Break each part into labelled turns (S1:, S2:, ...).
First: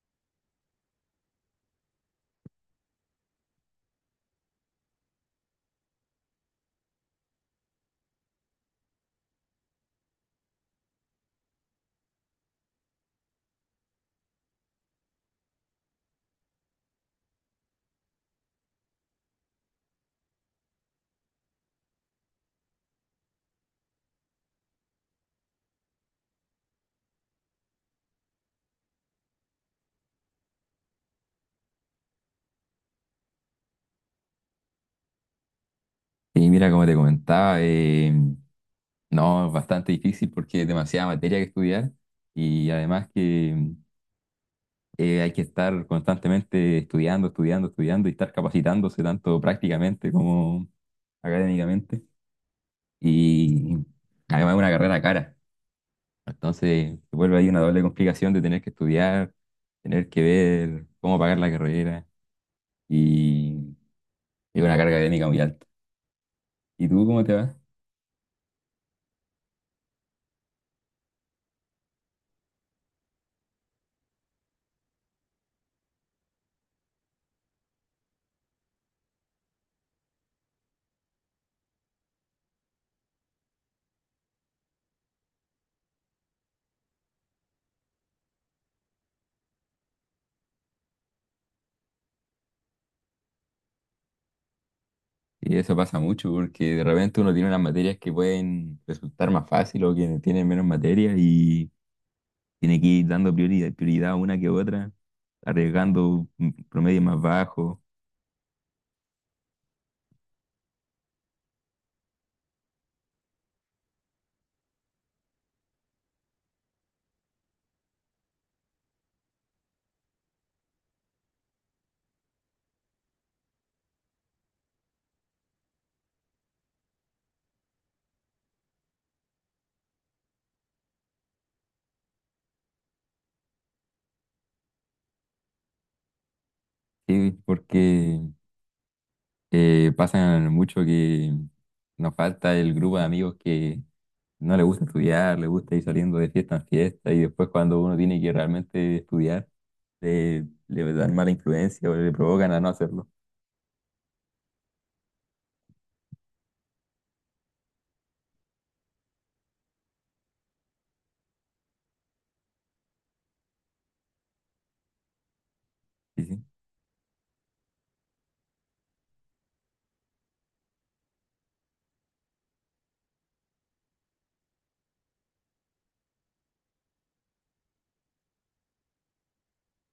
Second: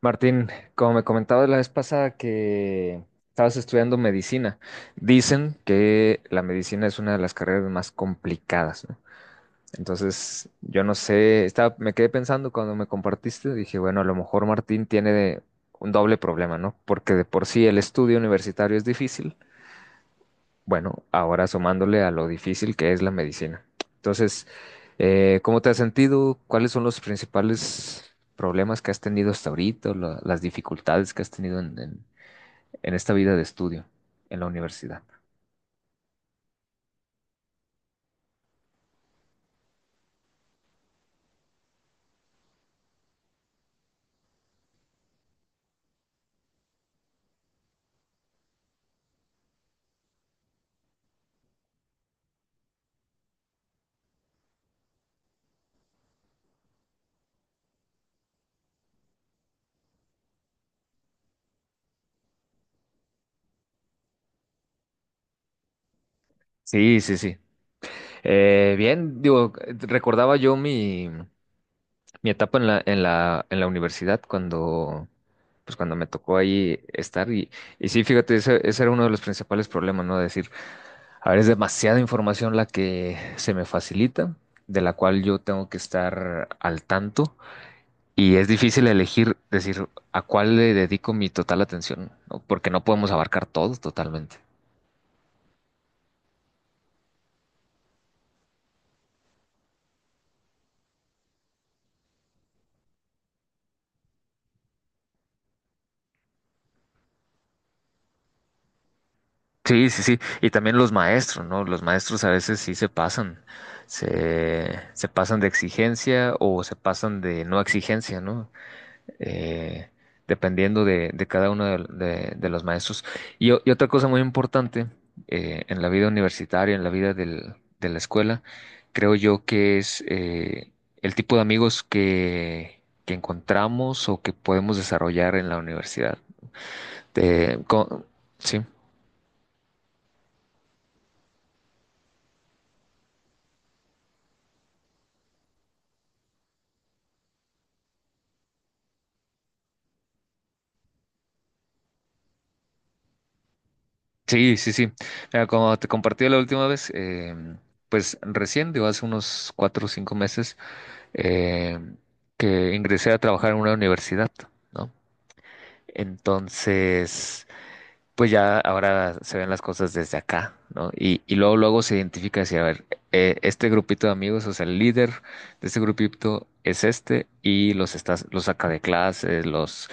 S1: Martín, como me comentabas la vez pasada que estabas estudiando medicina, dicen que la medicina es una de las carreras más complicadas, ¿no? Entonces, yo no sé, estaba, me quedé pensando cuando me compartiste, dije, bueno, a lo mejor Martín tiene un doble problema, ¿no? Porque de por sí el estudio universitario es difícil, bueno, ahora sumándole a lo difícil que es la medicina. Entonces, ¿cómo te has sentido? ¿Cuáles son los principales problemas que has tenido hasta ahorita, o las dificultades que has tenido en en esta vida de estudio en la universidad?
S2: Y mira, como te comentaba, no, es bastante difícil porque es demasiada materia que estudiar y además que hay que estar constantemente estudiando, estudiando, estudiando y estar capacitándose tanto prácticamente como académicamente. Y además es una carrera cara, entonces se vuelve ahí una doble complicación de tener que estudiar, tener que ver cómo pagar la carrera y es una carga académica muy alta. ¿Y
S1: Sí,
S2: tú
S1: sí,
S2: cómo te
S1: sí.
S2: va?
S1: Bien, digo, recordaba yo mi etapa en la universidad cuando, pues cuando me tocó ahí estar y sí, fíjate, ese era uno de los principales problemas, ¿no? Decir, a ver, es demasiada información la que se me facilita, de la cual yo tengo que estar al tanto y es difícil elegir, decir, ¿a cuál le dedico mi total atención? ¿No? Porque no podemos abarcar todo totalmente.
S2: Y eso pasa mucho porque de repente uno tiene unas materias que pueden resultar más fácil o que tienen menos materias y tiene que ir dando prioridad, prioridad a una que otra, arriesgando un promedio más bajo.
S1: Sí, sí, sí. Y también los maestros, ¿no? Los maestros a veces sí se pasan, se pasan de exigencia o se pasan de no exigencia, ¿no? Eh, dependiendo de cada uno de los maestros. Y, y otra cosa muy importante, en la vida universitaria, en la vida de la escuela, creo yo que es, el tipo de amigos que encontramos o que podemos desarrollar en la universidad.
S2: Sí,
S1: Te- co-
S2: porque
S1: sí.
S2: pasa mucho que nos falta el grupo de amigos que no le gusta estudiar, le gusta ir saliendo de fiesta en fiesta y después cuando uno tiene que realmente estudiar, le dan mala influencia o le provocan a no hacerlo.
S1: Sí, sí, sí. Mira, como te compartí la última vez, pues recién, digo, hace unos cuatro o cinco meses, em, que ingresé a trabajar en una universidad, ¿no?
S2: Sí, sí.
S1: Entonces, pues ya ahora se ven las cosas desde acá, ¿no? Y luego, luego se identifica así, a ver, este grupito de amigos, o sea, el líder de este grupito es este y los estás, los saca de clases, los,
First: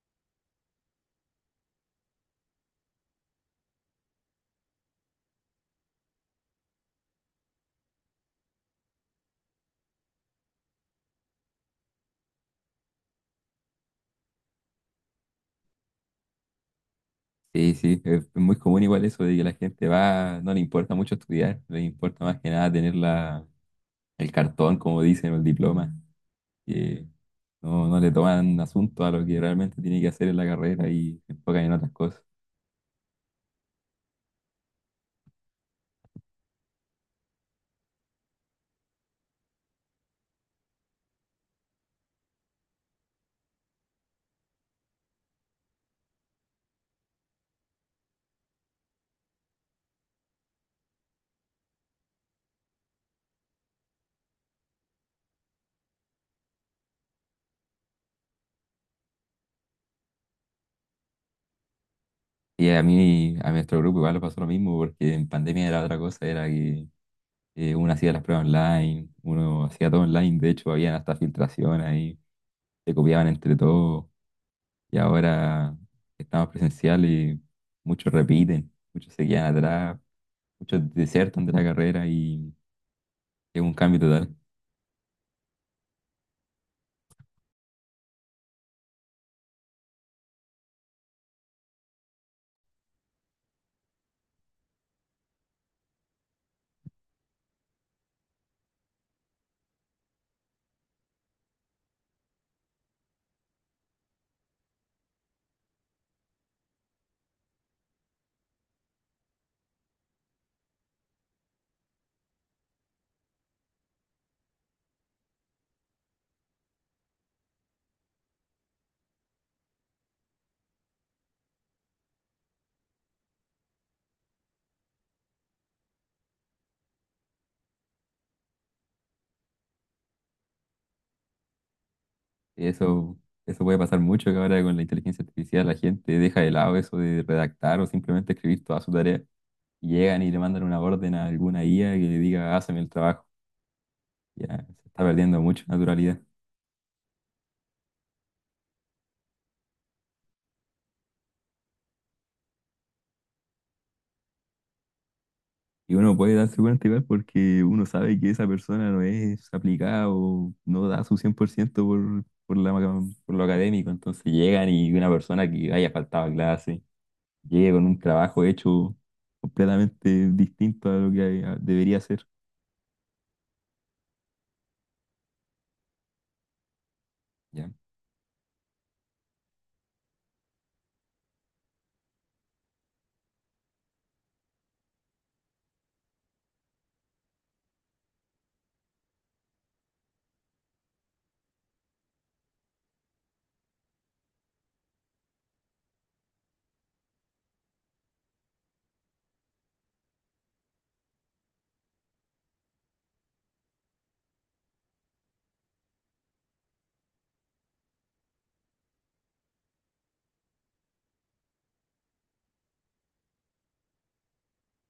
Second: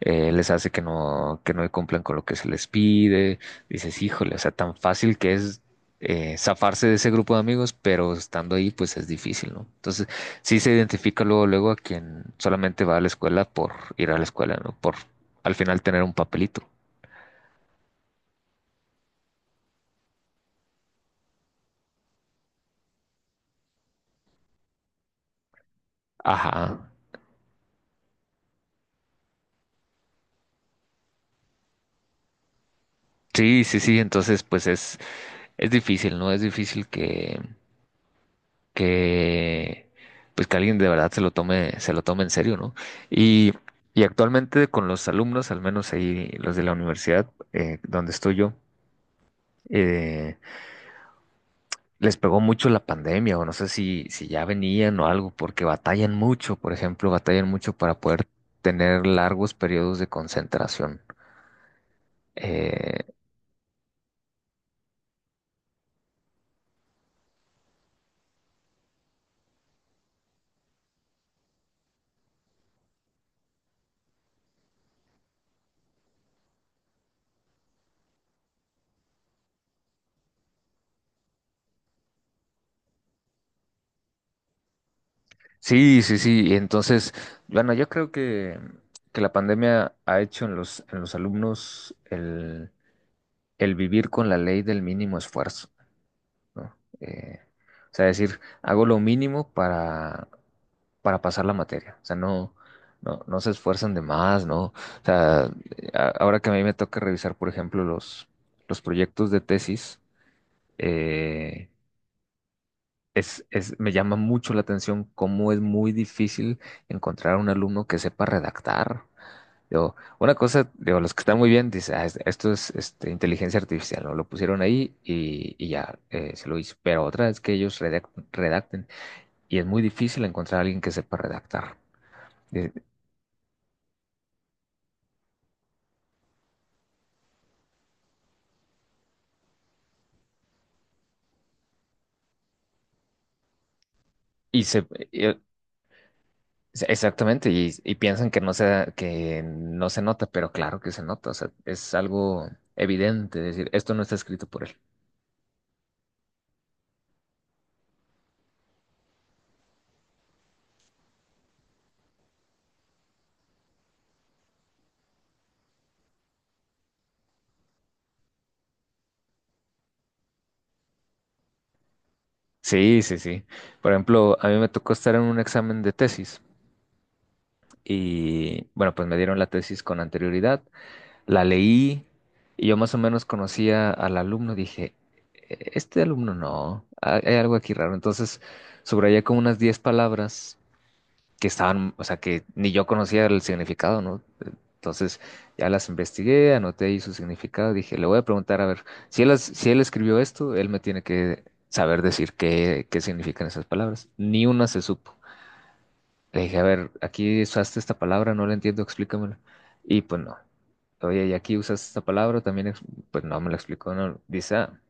S1: les hace que no cumplan con lo que se les pide. Dices, híjole, o sea, tan fácil que es, zafarse de ese grupo de amigos, pero estando ahí, pues es difícil, ¿no? Entonces, sí se identifica luego, luego a quien solamente va a la escuela por ir a la escuela, ¿no? Por al final tener un papelito.
S2: Sí, sí, es muy común igual eso de que la gente va, no le importa mucho estudiar, le importa más que nada tener la, el cartón, como dicen, o el diploma,
S1: Ajá.
S2: que no, no le toman asunto a lo que realmente tiene que hacer en la carrera y se enfocan en otras cosas.
S1: Sí, sí, sí, entonces pues es difícil, ¿no? Es difícil que pues que alguien de verdad se lo tome en serio, ¿no? Y, y actualmente con los alumnos, al menos ahí los de la universidad, donde estoy yo, eh, les pegó mucho la pandemia, o no sé si ya venían o algo, porque batallan mucho, por ejemplo, batallan mucho para poder tener largos periodos de concentración.
S2: Y a
S1: eh,
S2: mí, a nuestro grupo igual le pasó lo mismo, porque en pandemia era otra cosa, era que uno hacía las pruebas online, uno hacía todo online, de hecho había hasta filtración ahí, se copiaban entre todos, y ahora estamos presencial y muchos repiten, muchos se quedan atrás, muchos desertan de la carrera y es un cambio total.
S1: Sí, sí, sí. Entonces, bueno, yo creo que la pandemia ha hecho en en los alumnos el vivir con la ley del mínimo esfuerzo, ¿no? Eh, o sea, decir, hago lo mínimo para pasar la materia. O sea, no se esfuerzan de más, ¿no? O sea, ahora que a mí me toca revisar, por ejemplo, los proyectos de tesis, eh, me llama mucho la atención cómo es muy difícil encontrar un alumno que sepa redactar. Digo, una cosa, digo, los que están muy bien dicen: "Ah, esto es este, inteligencia artificial, ¿no? Lo pusieron ahí y ya, se lo hizo". Pero otra es que ellos redacten, y es muy difícil encontrar a alguien que sepa redactar. Eh,
S2: Eso, eso puede pasar mucho que ahora con la inteligencia artificial la gente deja de lado eso de redactar o simplemente escribir toda su tarea. Y llegan y le mandan una orden a alguna IA que le diga, hazme el trabajo.
S1: Y,
S2: Ya
S1: se,
S2: se está
S1: eh,
S2: perdiendo mucha naturalidad.
S1: exactamente, y piensan que no que no se nota, pero claro que se nota, o sea, es algo evidente, es decir, esto no está escrito por él.
S2: Y uno puede darse cuenta igual porque uno sabe que esa persona no es aplicada o no da su 100% por, ciento por, la, por lo académico. Entonces llegan y una persona que haya faltado a clase llega con un trabajo hecho completamente distinto a lo que debería ser.
S1: Sí, sí, sí. Por ejemplo, a mí me tocó estar en un examen de tesis,
S2: ¿Ya?
S1: y bueno, pues me dieron la tesis con anterioridad, la leí, y yo más o menos conocía al alumno, dije: Este alumno no, hay algo aquí raro". Entonces, subrayé como unas 10 palabras que estaban, o sea, que ni yo conocía el significado, ¿no? Entonces ya las investigué, anoté ahí su significado, dije, le voy a preguntar, a ver, si él, si él escribió esto, él me tiene que saber decir qué, qué significan esas palabras. Ni una se supo. Le dije, a ver, aquí usaste esta palabra, no la entiendo, explícamela. Y pues no. Oye, y aquí usaste esta palabra, también, pues no me la explicó, no. Dice, ah,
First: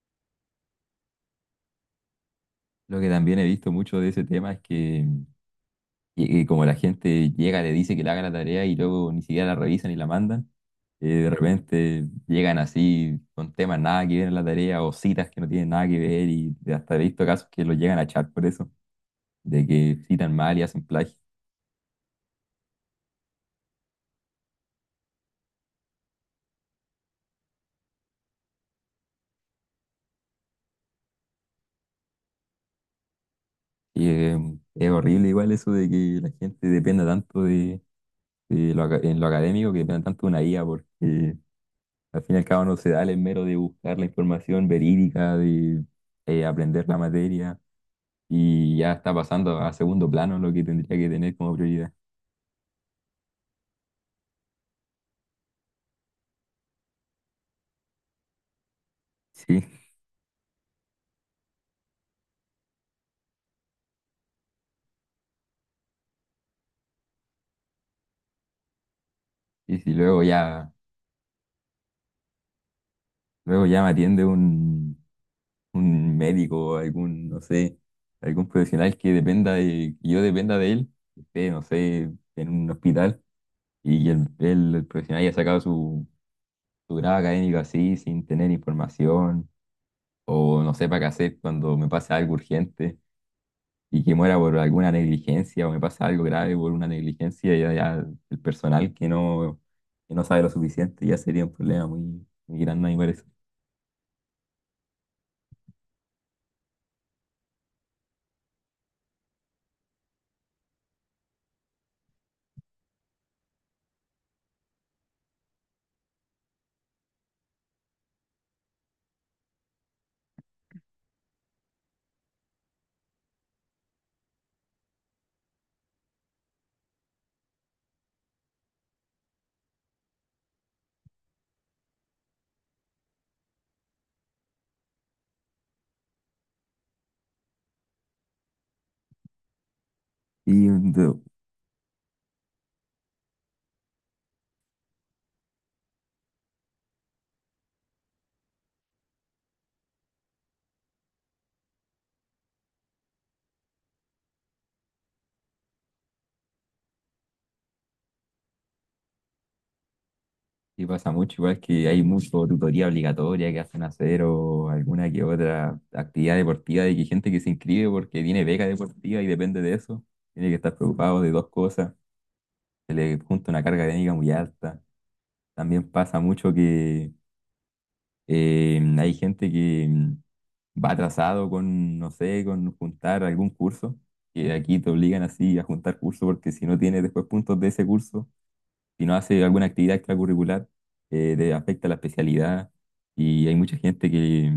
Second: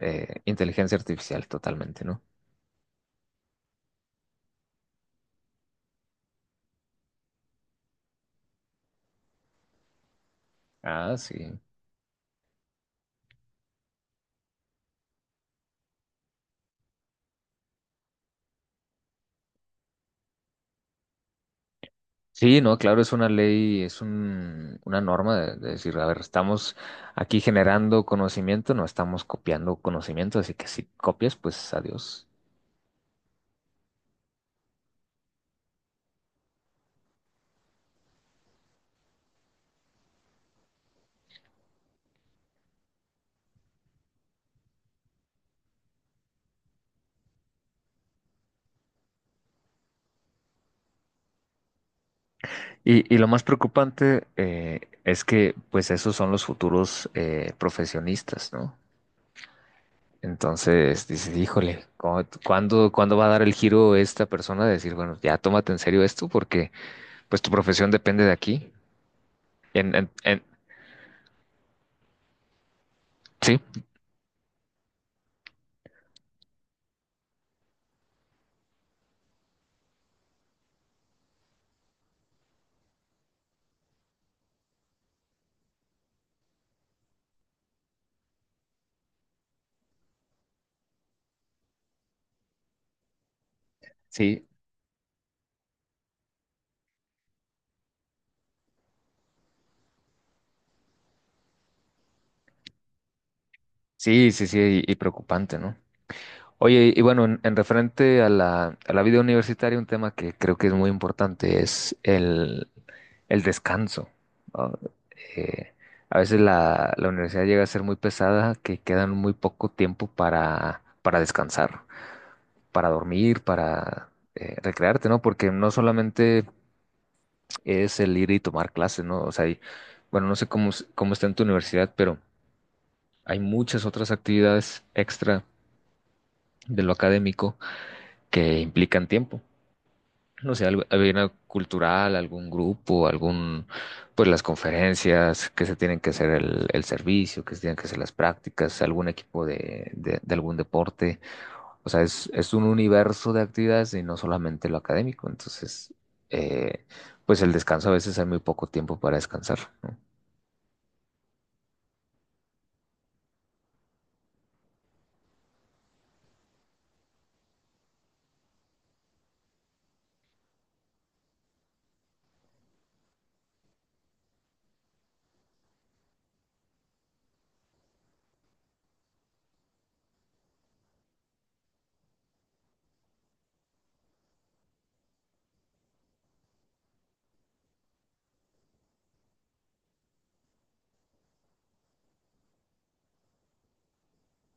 S1: inteligencia artificial, totalmente, ¿no?
S2: Lo que también he visto mucho de ese tema es que, que como la gente llega, le dice que le haga la tarea y luego ni siquiera la revisan y la mandan,
S1: Ah,
S2: de
S1: sí.
S2: repente llegan así con temas nada que ver en la tarea o citas que no tienen nada que ver y hasta he visto casos que los llegan a echar por eso, de que citan mal y hacen plagio.
S1: Sí, no, claro, es una ley, es un, una norma de decir, a ver, estamos aquí generando conocimiento, no estamos copiando conocimiento, así que si copias, pues adiós.
S2: Y, eh, es horrible igual eso de que la gente dependa tanto de lo, en lo académico, que dependa tanto de una IA porque al fin y al cabo no se da el mero de buscar la información verídica, de aprender la materia y ya está pasando a segundo plano lo que tendría que tener como prioridad.
S1: Y lo más preocupante, es que, pues, esos son los futuros, profesionistas, ¿no?
S2: Sí,
S1: Entonces, dices, híjole, ¿cuándo, cuándo va a dar el giro esta persona de decir, bueno, ya tómate en serio esto porque, pues, tu profesión depende de aquí?
S2: y si
S1: En, en-
S2: luego
S1: en-
S2: ya,
S1: sí,
S2: luego ya me atiende un médico o algún, no sé, algún profesional que dependa de, que yo dependa de él, que esté, no sé, en un hospital y el profesional haya sacado su, su grado académico así, sin tener información o no sepa qué hacer cuando me pase algo urgente. Y que muera
S1: sí,
S2: por alguna negligencia o me pasa algo grave por una negligencia ya, ya el personal que no sabe lo suficiente ya sería un problema muy, muy grande, me parece.
S1: sí, sí, sí, y preocupante, ¿no? Oye, y bueno, en referente a la vida universitaria, un tema que creo que es muy importante es el descanso, ¿no? Eh, a veces la universidad llega a ser muy pesada, que quedan muy poco tiempo para descansar, para dormir, para, recrearte, ¿no? Porque no solamente es el ir y tomar clases, ¿no? O sea, bueno, no sé cómo, cómo está en tu universidad, pero hay muchas otras actividades extra de lo académico que implican tiempo. No sé,
S2: Y, de-
S1: alguna cultural, algún grupo, algún, pues las conferencias que se tienen que hacer, el servicio, que se tienen que hacer las prácticas, algún equipo de algún deporte. O sea, es un universo de actividades y no solamente lo académico. Entonces, eh, pues el descanso a veces hay muy poco tiempo para descansar, ¿no?
S2: y pasa mucho, igual que hay mucho tutoría obligatoria que hacen hacer o alguna que otra actividad deportiva de que gente que se inscribe porque tiene beca deportiva y depende de eso, tiene que estar preocupado de dos cosas, se le junta una carga académica muy alta. También pasa mucho que hay gente que va atrasado con, no sé, con juntar algún curso, que aquí te obligan así a juntar curso porque si no tienes después puntos de ese curso, si no haces alguna actividad extracurricular, te afecta la especialidad y hay mucha gente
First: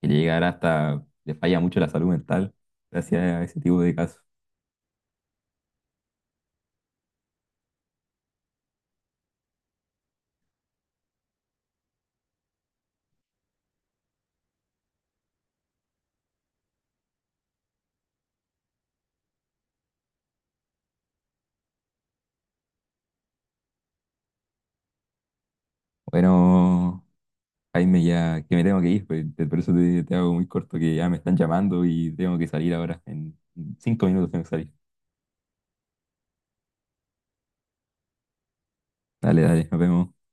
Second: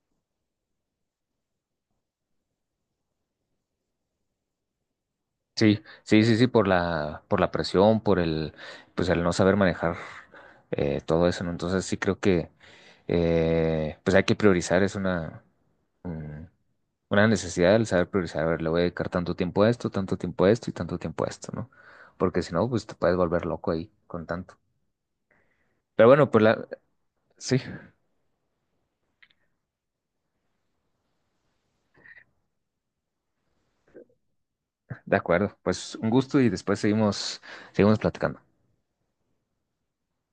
S2: que llegará hasta, le falla mucho la salud mental gracias a ese tipo de casos.
S1: Sí, sí, sí, sí, por por la presión, por pues el no saber manejar, todo eso, ¿no? Entonces sí creo que, pues hay que priorizar, es una, mm, una necesidad el saber priorizar, a ver, le voy a dedicar tanto tiempo a esto, tanto tiempo a esto y tanto tiempo a esto, ¿no? Porque si no, pues te puedes volver loco ahí con tanto. Pero bueno, pues la,
S2: Bueno,
S1: sí,
S2: Jaime, ya que me tengo que ir, pues, por eso te, te hago muy corto, que ya me están llamando y tengo que salir ahora. En 5 minutos tengo que salir.
S1: de acuerdo, pues un gusto y después seguimos, seguimos platicando.
S2: Dale, dale, nos vemos.